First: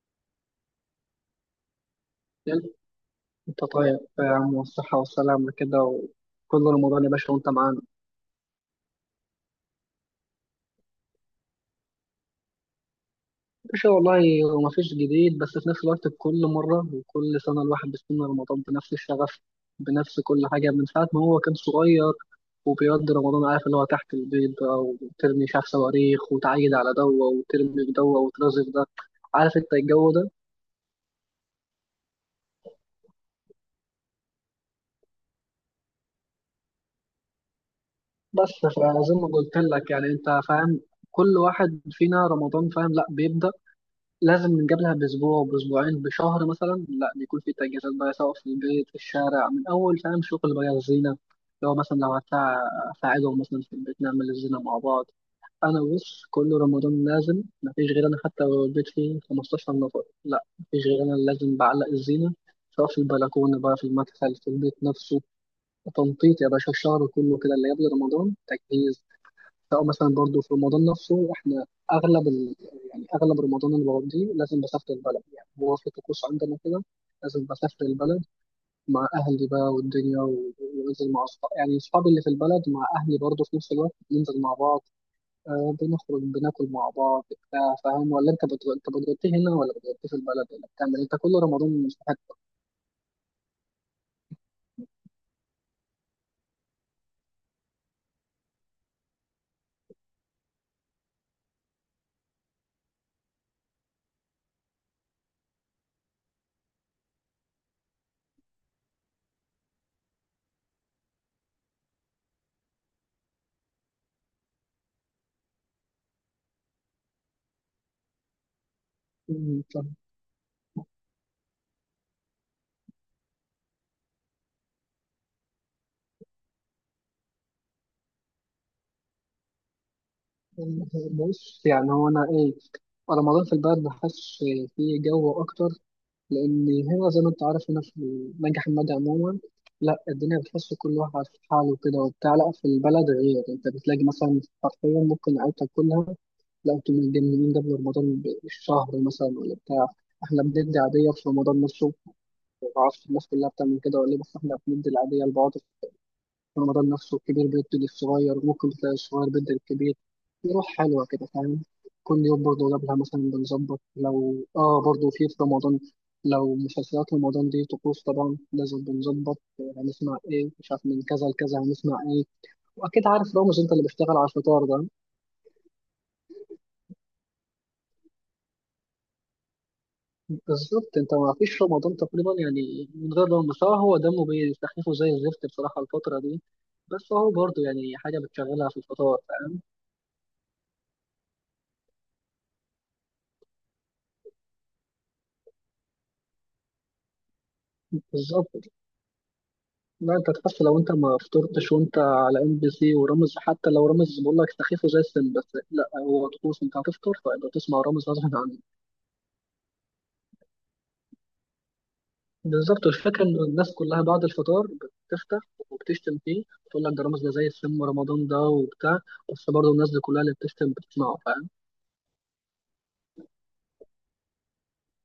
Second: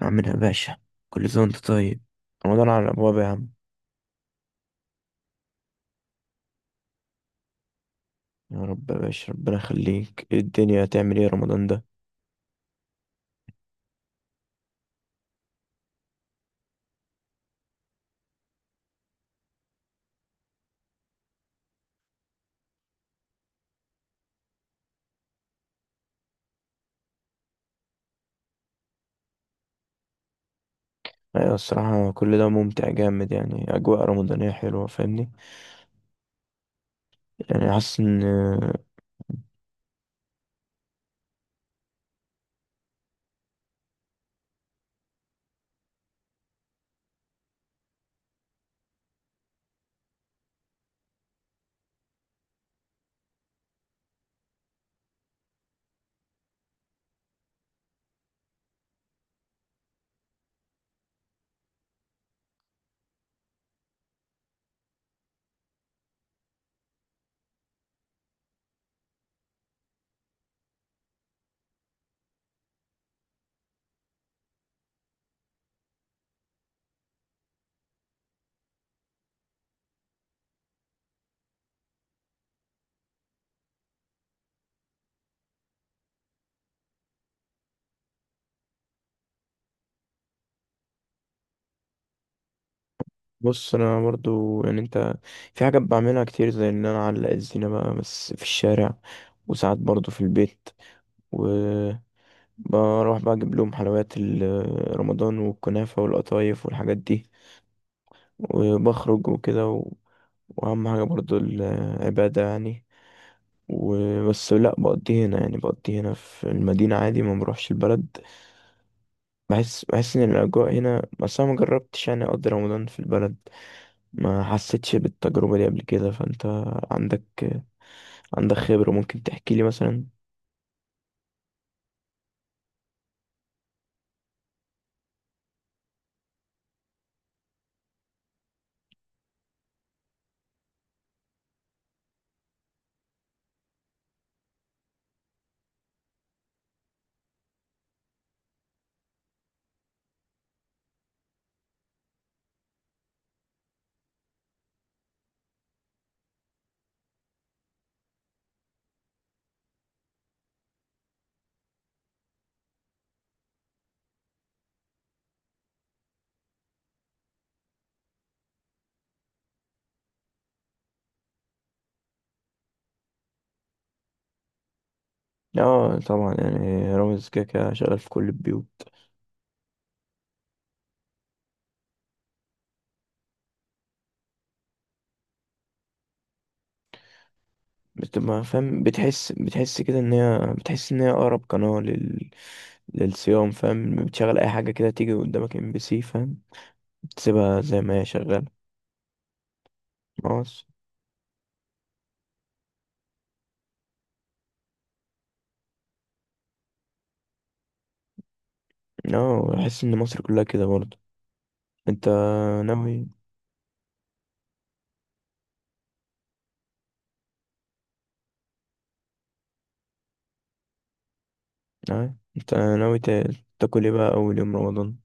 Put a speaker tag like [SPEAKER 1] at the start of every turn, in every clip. [SPEAKER 1] عامل يا باشا؟ كل سنة وانت طيب. رمضان
[SPEAKER 2] يلا،
[SPEAKER 1] على الأبواب يا عم.
[SPEAKER 2] انت طيب يا عم والصحة والسلامة كده، وكل رمضان يا باشا وانت معانا.
[SPEAKER 1] يا رب يا باشا، ربنا يخليك. ايه الدنيا، هتعمل ايه رمضان ده؟
[SPEAKER 2] يا باشا والله هو مفيش جديد، بس في نفس الوقت كل مرة وكل سنة الواحد بيستنى رمضان بنفس الشغف، بنفس كل حاجة من ساعة ما هو كان صغير. وبيقضي رمضان، عارف اللي هو تحت البيض بقى وترمي شاف صواريخ وتعيد على دوة وترمي في دوة وترازف ده، عارف انت الجو ده.
[SPEAKER 1] أيوة، الصراحة كل ده ممتع جامد، يعني أجواء رمضانية حلوة، فاهمني؟ يعني حاسس إن،
[SPEAKER 2] بس فزي ما قلت لك يعني انت فاهم، كل واحد فينا رمضان فاهم لا بيبدأ، لازم من قبلها بأسبوع بأسبوعين بشهر مثلا، لا بيكون في تجهيزات بقى، سواء في البيت في الشارع، من أول فاهم شغل بقى الزينة. لو مثلا لو أساعدهم مثلا في البيت نعمل الزينة مع بعض. أنا بص، كل رمضان لازم مفيش غير أنا، حتى لو البيت فيه 15 نفر، لا مفيش غير أنا اللي لازم بعلق الزينة، سواء في البلكونة بقى، في المدخل، في البيت نفسه. تنطيط يا باشا، الشهر كله كده اللي قبل رمضان تجهيز. او مثلا برضو في رمضان نفسه احنا اغلب ال... يعني اغلب رمضان اللي بقضيه لازم بسافر البلد، يعني هو في طقوس عندنا كده، لازم بسافر البلد مع اهلي بقى والدنيا وانزل مع اصحابي، يعني اصحابي اللي في البلد مع اهلي برضو في نفس الوقت بننزل مع بعض. آه، بنخرج بناكل مع بعض بتاع، فاهم؟ ولا انت انت بتغطي هنا ولا بتغطي في البلد ولا بتعمل إيه؟ انت كل رمضان مش في حته.
[SPEAKER 1] بص أنا برضو يعني أنت، في حاجات بعملها كتير زي إن أنا أعلق الزينة بقى بس في الشارع، وساعات برضو في البيت، و بروح بقى أجيب لهم حلويات رمضان والكنافة والقطايف والحاجات دي، وبخرج وكده. واهم حاجه برضو العباده يعني. وبس لا بقضي هنا، يعني بقضي هنا في المدينه عادي، ما بروحش البلد.
[SPEAKER 2] أمم،
[SPEAKER 1] بحس
[SPEAKER 2] فاهم.
[SPEAKER 1] بحس ان الاجواء هنا، بس انا ما جربتش يعني اقضي رمضان في البلد، ما حسيتش بالتجربه دي قبل كده. فانت عندك عندك خبره، ممكن تحكي لي مثلا.
[SPEAKER 2] بص يعني هو انا ايه، رمضان في البلد بحس فيه جو اكتر، لأن هنا زي ما أنت عارف هنا في نجح حمادي عموما. لا الدنيا بتحس كل واحد في حاله كده وبتاع، لا في البلد غير أنت بتلاقي مثلا حرفيا ممكن عيلتك كلها، لا أنتوا متجننين قبل رمضان بشهر مثلا ولا بتاع. إحنا بندي عادية في رمضان نفسه، معرفش الناس كلها بتعمل كده ولا إيه، بس إحنا بندي العادية لبعض. رمضان نفسه الكبير بيدي للصغير وممكن تلاقي الصغير بيدي للكبير، في روح حلوة كده فاهم. كل يوم برضه قبلها مثلا بنظبط، لو برضه في رمضان، لو مسلسلات رمضان دي طقوس طبعا لازم بنظبط، هنسمع ايه مش عارف، من كذا لكذا هنسمع ايه. واكيد عارف رامز انت اللي بيشتغل على الفطار ده.
[SPEAKER 1] اه طبعا، يعني رامز كده كده شغال في كل البيوت.
[SPEAKER 2] بالظبط، انت ما فيش رمضان تقريبا يعني من غير رامز، هو دمه بيستخفه زي الزفت بصراحة الفترة دي، بس هو برضه يعني حاجة
[SPEAKER 1] بتبقى
[SPEAKER 2] بتشغلها في
[SPEAKER 1] فاهم،
[SPEAKER 2] الفطار،
[SPEAKER 1] بتحس
[SPEAKER 2] فاهم؟
[SPEAKER 1] بتحس كده ان هي بتحس ان هي اقرب قناه للصيام، فاهم؟ بتشغل اي حاجه كده تيجي قدامك ام بي سي، فاهم؟ تسيبها زي ما هي شغالة.
[SPEAKER 2] بالظبط، لا انت تحس
[SPEAKER 1] خلاص.
[SPEAKER 2] لو انت ما فطرتش وانت على ام بي سي ورامز، حتى لو رامز بقول لك سخيفه زي السن، بس لا هو طقوس، انت هتفطر فيبقى تسمع رامز غصب عنك.
[SPEAKER 1] اه، احس ان مصر كلها كده برضه. انت
[SPEAKER 2] بالظبط،
[SPEAKER 1] ناوي،
[SPEAKER 2] الفكره ان الناس كلها بعد الفطار بتفتح وبتشتم فيه، بتقول لك ده رامز ده زي السم ورمضان ده وبتاع، بس برضه الناس دي كلها اللي بتشتم بتسمعه فاهم.
[SPEAKER 1] اه انت ناوي تا- تاكل ايه بقى اول يوم رمضان؟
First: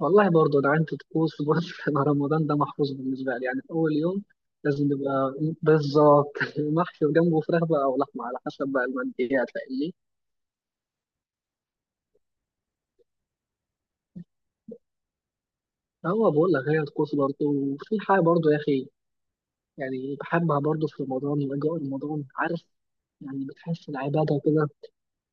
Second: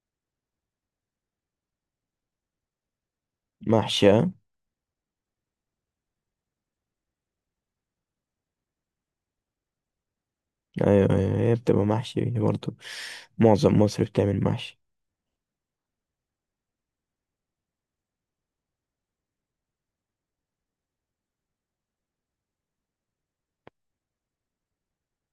[SPEAKER 2] والله برضه ده عندي طقوس برضه مع رمضان، ده محفوظ بالنسبه لي يعني، في اول
[SPEAKER 1] محشي، اه.
[SPEAKER 2] يوم لازم يبقى بالظبط محشي، وجنبه فراخ بقى او لحمه على حسب بقى، المنديات فاهمني.
[SPEAKER 1] ايوه ايوه، هي بتبقى محشي برضه، معظم مصر بتعمل محشي.
[SPEAKER 2] هو بقول لك هي الطقوس برضه، وفي حاجة برضه يا أخي، يعني بحبها برضه في رمضان وأجواء رمضان، عارف، يعني بتحس العبادة كده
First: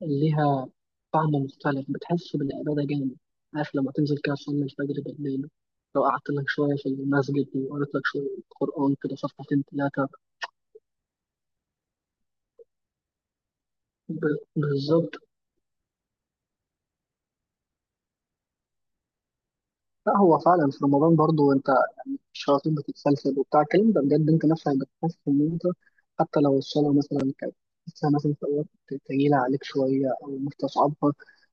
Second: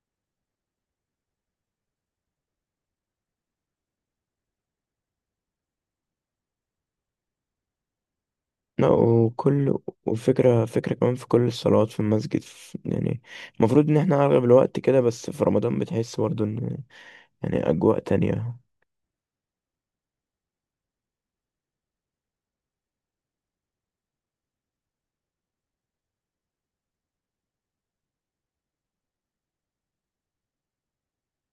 [SPEAKER 2] ليها طعم مختلف، بتحس بالعبادة جامد، عارف لما تنزل كده تصلي الفجر بالليل، لو قعدت لك شوية في المسجد وقريت لك شوية
[SPEAKER 1] لا،
[SPEAKER 2] قرآن كده صفحتين
[SPEAKER 1] وكل،
[SPEAKER 2] تلاتة.
[SPEAKER 1] وفكرة فكرة كمان في كل الصلوات في المسجد، في يعني المفروض ان احنا اغلب الوقت كده،
[SPEAKER 2] بالظبط،
[SPEAKER 1] بس في رمضان بتحس برضه ان، يعني اجواء تانية.
[SPEAKER 2] لا هو فعلا في رمضان برضه أنت الشياطين بتتسلسل وبتاع الكلام ده بجد، انت نفسك بتحس ان انت حتى لو الصلاة مثلا كانت لسه مثلا في أوقات تقيلة عليك شوية أو مستصعبها،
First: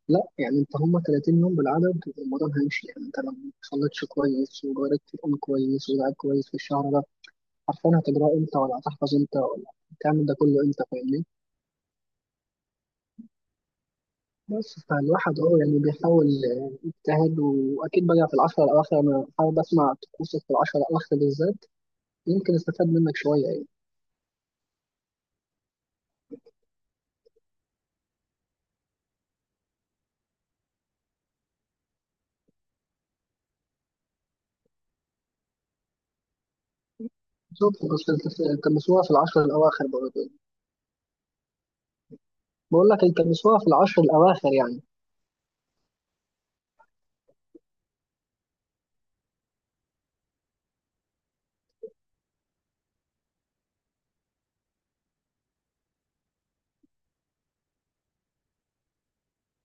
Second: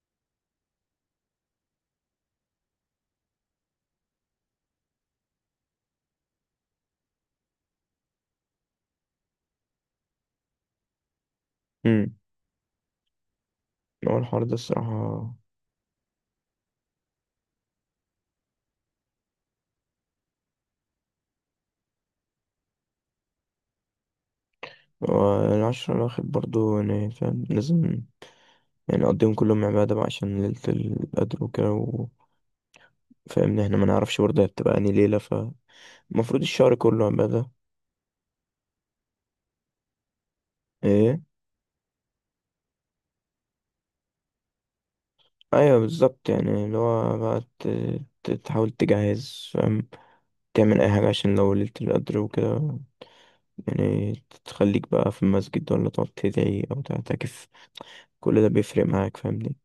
[SPEAKER 2] لا يعني انت هما 30 يوم بالعدد والموضوع هيمشي، يعني انت لو ما صليتش كويس وجربت تقوم كويس ودعيت كويس في الشهر ده، عارفين هتجراه امتى ولا هتحفظ امتى ولا هتعمل ده كله امتى، فاهمني.
[SPEAKER 1] امم هو الحوار ده
[SPEAKER 2] بس
[SPEAKER 1] الصراحة.
[SPEAKER 2] فالواحد يعني بيحاول يجتهد، واكيد بقى في العشرة الاواخر انا حابب اسمع طقوسك في العشرة الاواخر بالذات، يمكن استفاد منك شوية يعني.
[SPEAKER 1] والعشرة الواحد برضه يعني فاهم، لازم يعني نقضيهم كلهم عبادة بقى عشان ليلة القدر وكده و، فاهمني؟ احنا ما نعرفش برضه هي بتبقى انهي ليلة، فالمفروض الشهر كله عبادة.
[SPEAKER 2] بالظبط، بس التمسوها في العشر الأواخر برضه يعني.
[SPEAKER 1] ايه؟
[SPEAKER 2] بقول لك التمسوها في العشر الأواخر يعني.
[SPEAKER 1] ايوه بالظبط، يعني اللي هو بقى تحاول تجهز، فاهم؟ تعمل اي حاجة عشان لو ليلة القدر وكده، يعني تخليك بقى في المسجد، ولا تقعد تدعي او تعتكف، كل ده بيفرق معاك فاهمني.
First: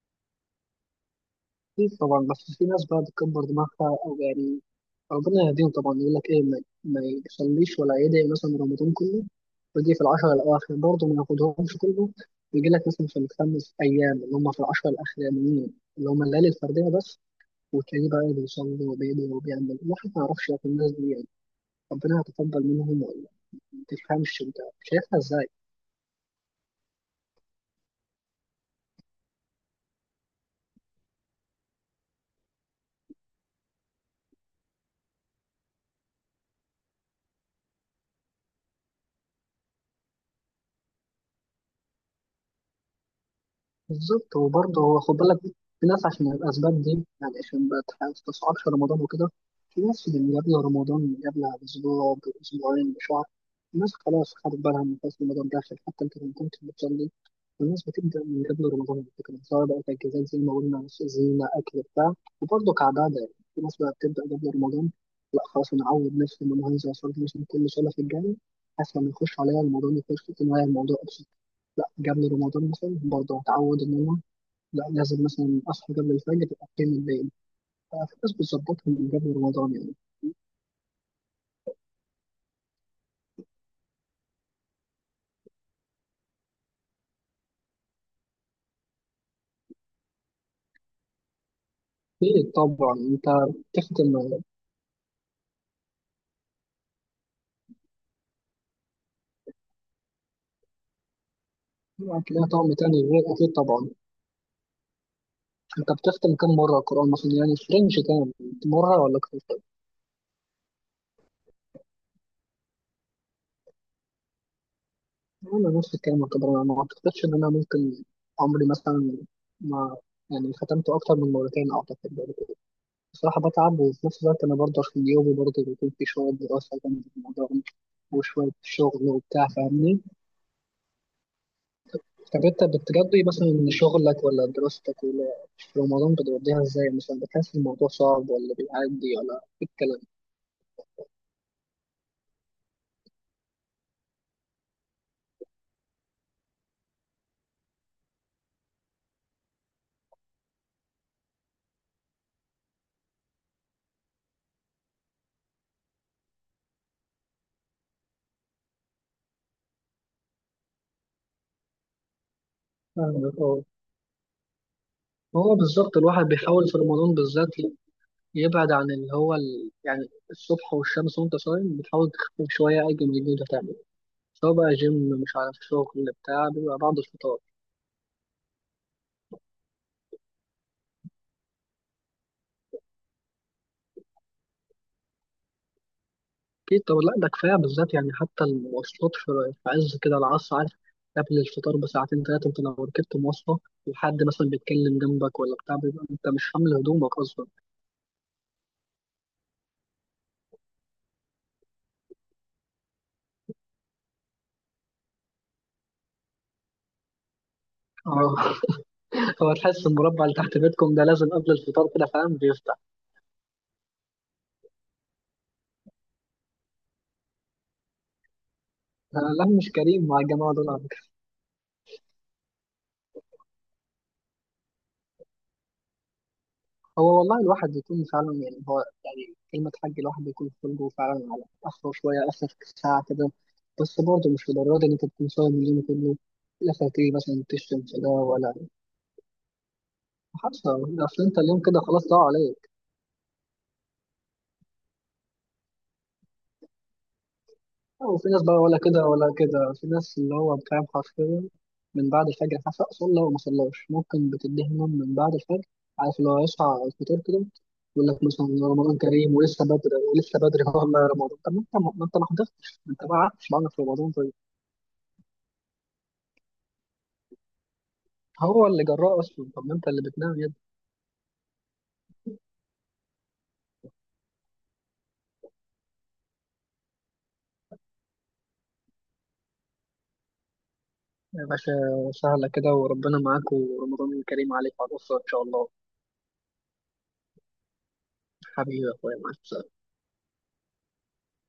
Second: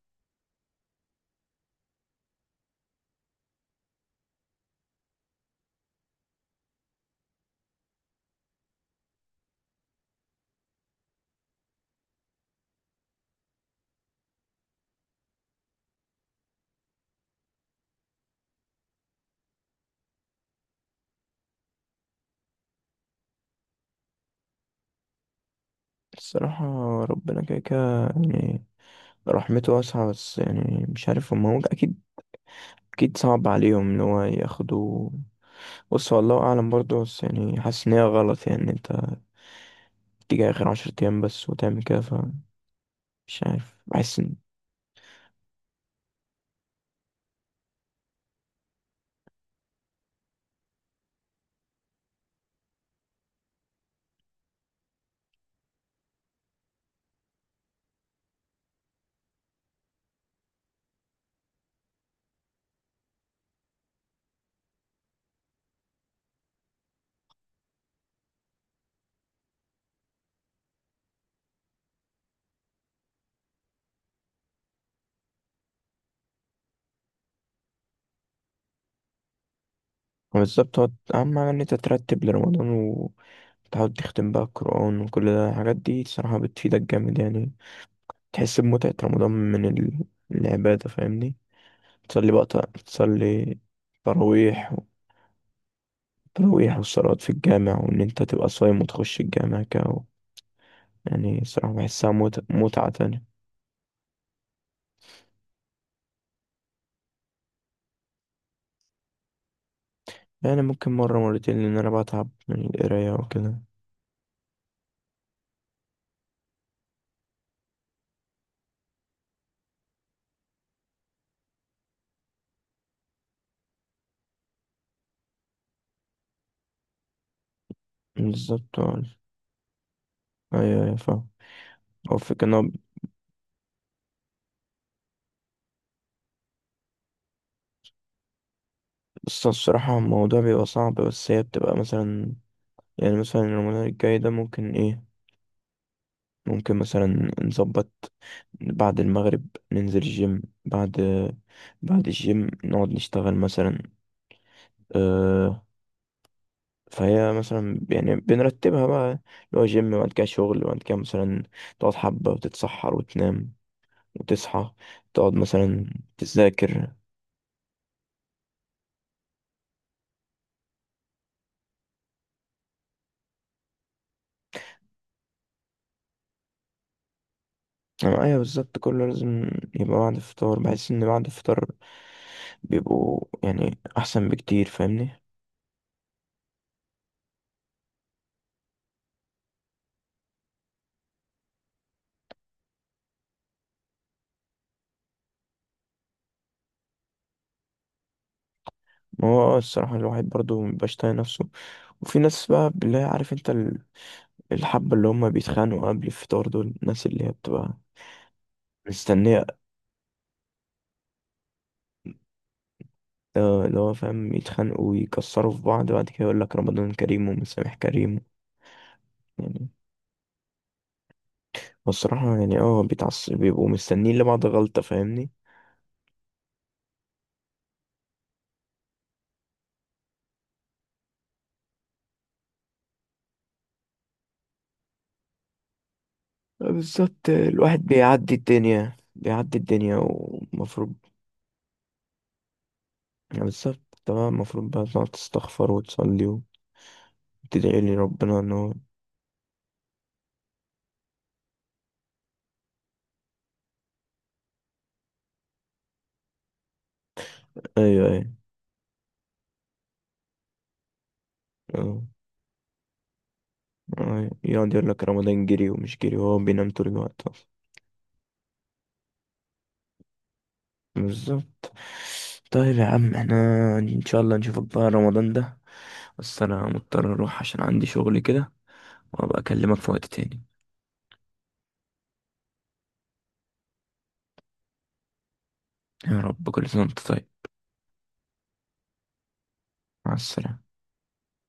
[SPEAKER 2] أكيد طبعا، بس في ناس بقى بتكبر دماغها أو يعني ربنا يهديهم طبعا، يقول لك إيه ما يصليش ولا يدعي مثلا رمضان كله، ويجي في العشر الأواخر برضه ما ياخدهمش كله، يجي لك مثلا في الخمس أيام اللي هم في العشر الأخرانيين اللي هم الليالي الفردية بس، وتلاقيه بقى بيصلي وبيدعي وبيعمل. الواحد ما يعرفش في الناس دي يعني، ربنا هيتقبل منهم ولا ما تفهمش أنت، شايفها إزاي؟
[SPEAKER 1] الصراحة ربنا كده كده يعني رحمته واسعة، بس يعني مش عارف هما، هو أكيد، أكيد صعب عليهم إن هو ياخدوا. بص هو الله اعلم برضه، بس يعني حاسس ان هي غلط، يعني إن انت تيجي اخر عشر ايام بس وتعمل كده، فمش عارف، بحس ان،
[SPEAKER 2] بالظبط، وبرضه هو خد بالك في ناس عشان الأسباب دي، يعني عشان ما تستصعبش رمضان وكده، في ناس اللي قبل رمضان قبل بأسبوع بأسبوعين بشهر الناس خلاص خدت بالها، من خلاص رمضان داخل حتى أنت لو كنت بتصلي، الناس بتبدأ من قبل رمضان على فكرة، سواء بقى تجهيزات زي ما قلنا زينة أكل بتاع، وبرضه كعبادة يعني في ناس بقى بتبدأ قبل رمضان، لا خلاص أنا أعود نفسي إن أنا هنزل أصلي مثلا كل صلاة في الجامع، أحسن ما يخش عليا رمضان يخش في النهاية الموضوع. لا قبل رمضان مثلا برضه اتعود ان انا، لا لازم مثلا اصحى قبل الفجر اقيم الليل، ففي ناس بتظبطهم من قبل رمضان يعني.
[SPEAKER 1] هو بالظبط، هو اهم حاجه ان انت ترتب لرمضان، وتحاول تختم بقى القران وكل ده. الحاجات دي الصراحه بتفيدك جامد يعني، تحس بمتعه رمضان من العباده، فاهمني؟ تصلي بقى،
[SPEAKER 2] اكيد طبعا انت
[SPEAKER 1] تصلي
[SPEAKER 2] بتختم،
[SPEAKER 1] تراويح، تراويح والصلوات في الجامع، وان انت تبقى صايم وتخش الجامع كده. يعني الصراحه بحسها
[SPEAKER 2] هتلاقيها طعم
[SPEAKER 1] متعه
[SPEAKER 2] تاني غير،
[SPEAKER 1] تانية.
[SPEAKER 2] اكيد طبعا. انت بتختم كم مره القران مثلا يعني؟ في رينج تاني، مره ولا اكتر؟
[SPEAKER 1] يعني ممكن مرة مرتين، لأن أنا بتعب من القراية وكده.
[SPEAKER 2] انا نفس الكلام يعتبر، انا ما اعتقدش ان انا ممكن عمري مثلا ما يعني ختمته اكتر من مرتين، اعتقد بصراحة بتعب، وفي نفس الوقت أنا برضه في يومي برضه بيكون في شوية دراسة جنب الموضوع ده، وشوية
[SPEAKER 1] بالظبط اه.
[SPEAKER 2] شغل وبتاع فاهمني؟
[SPEAKER 1] ايوه ايوه فاهم. هو
[SPEAKER 2] طب
[SPEAKER 1] الفكرة ان هو،
[SPEAKER 2] أنت بتقضي مثلا شغلك ولا دراستك ولا، في رمضان بتقضيها إزاي مثلا؟ بتحس الموضوع صعب ولا بيعدي ولا
[SPEAKER 1] بس
[SPEAKER 2] إيه
[SPEAKER 1] الصراحة
[SPEAKER 2] الكلام؟
[SPEAKER 1] الموضوع بيبقى صعب، بس هي بتبقى مثلا، يعني مثلا رمضان الجاي ده ممكن ايه، ممكن مثلا نظبط بعد المغرب ننزل الجيم، بعد بعد الجيم نقعد نشتغل مثلا. أه، فهي مثلا يعني بنرتبها بقى، اللي هو جيم وبعد كده شغل وبعد كده مثلا تقعد حبة وتتسحر
[SPEAKER 2] فاهمك
[SPEAKER 1] وتنام،
[SPEAKER 2] أه.
[SPEAKER 1] وتصحى تقعد
[SPEAKER 2] هو
[SPEAKER 1] مثلا
[SPEAKER 2] بالظبط الواحد بيحاول في
[SPEAKER 1] تذاكر.
[SPEAKER 2] رمضان بالذات يبعد عن اللي هو يعني الصبح والشمس، وأنت صايم بتحاول تخفف شوية أي جنب اللي أنت تعمله، سواء بقى جيم مش عارف شغل بتاع، بيبقى بعد الفطار.
[SPEAKER 1] آه، ايوه بالظبط كله لازم يبقى بعد الفطار. بحس ان بعد الفطار بيبقوا يعني احسن بكتير، فاهمني؟
[SPEAKER 2] أكيد، طب لا ده كفاية بالذات يعني، حتى المواصلات في عز كده العصر، عارف، قبل الفطار بساعتين تلاتة أنت لو ركبت مواصلة وحد مثلا بيتكلم جنبك ولا بتاع، بيبقى أنت مش حامل هدومك أصلا.
[SPEAKER 1] ما هو آه، الصراحه الواحد برضو مبيبقاش طايق نفسه. وفي ناس بقى اللي هي عارف انت الحبه اللي هم بيتخانقوا قبل الفطار، دول الناس اللي هي بتبقى
[SPEAKER 2] أه
[SPEAKER 1] مستنيه.
[SPEAKER 2] هو تحس المربع اللي تحت بيتكم ده لازم قبل الفطار كده فاهم بيفتح.
[SPEAKER 1] آه، اللي هو فاهم يتخانقوا ويكسروا في بعض، بعد كده يقول لك رمضان كريم ومسامح كريم.
[SPEAKER 2] آه، لا
[SPEAKER 1] يعني
[SPEAKER 2] مش كريم مع الجماعة دول على فكرة.
[SPEAKER 1] والصراحه يعني اه بيتعصب، بيبقوا مستنيين لبعض غلطه، فاهمني؟
[SPEAKER 2] هو والله الواحد يكون فعلا يعني، هو يعني كلمة حاج الواحد بيكون خلقه فعلا على آخره شوية، آخر ساعة كده، بس برضه مش لدرجة إن أنت تكون صايم اليوم كله،
[SPEAKER 1] آه،
[SPEAKER 2] لا فاكر
[SPEAKER 1] بالظبط.
[SPEAKER 2] مثلا
[SPEAKER 1] آه، الواحد
[SPEAKER 2] تشتم في ده
[SPEAKER 1] بيعدي
[SPEAKER 2] ولا
[SPEAKER 1] الدنيا، بيعدي الدنيا
[SPEAKER 2] حتى،
[SPEAKER 1] ومفروض
[SPEAKER 2] اصل انت اليوم كده خلاص ضاع عليك.
[SPEAKER 1] يعني بالظبط، طبعا المفروض بقى تقعد تستغفر وتصلي وتدعي لي
[SPEAKER 2] وفي
[SPEAKER 1] ربنا
[SPEAKER 2] ناس
[SPEAKER 1] ان
[SPEAKER 2] بقى
[SPEAKER 1] هو.
[SPEAKER 2] ولا كده ولا كده، في ناس اللي هو بتعمل حرفيا من بعد الفجر حتى صلى وما صلاش، ممكن بتديه نوم من بعد الفجر، عارف لو يصحى على الفطور كده
[SPEAKER 1] ايوه
[SPEAKER 2] يقول لك
[SPEAKER 1] ايوه
[SPEAKER 2] مثلا رمضان كريم ولسه بدري ولسه بدري والله يا رمضان، طب ما انت
[SPEAKER 1] اه.
[SPEAKER 2] ما انت ما حضرتش، ما انت ما قعدتش معانا في رمضان،
[SPEAKER 1] أيوة.
[SPEAKER 2] طيب.
[SPEAKER 1] يقعد يقول لك رمضان جري ومش جري، وهو بينام طول الوقت اصلا.
[SPEAKER 2] هو اللي جراه اصلا، طب ما انت اللي بتنام يا ابني.
[SPEAKER 1] بالظبط. طيب يا عم، احنا ان شاء الله نشوفك بقى رمضان ده، بس انا مضطر اروح عشان عندي شغل كده، وابقى اكلمك في وقت تاني.
[SPEAKER 2] يا باشا، سهله كده وربنا معاك، ورمضان كريم عليك وعلى الاسره ان شاء الله.
[SPEAKER 1] يا رب، كل سنة وانت طيب.
[SPEAKER 2] حبيبي يا اخويا، مع السلامه.
[SPEAKER 1] مع السلامة.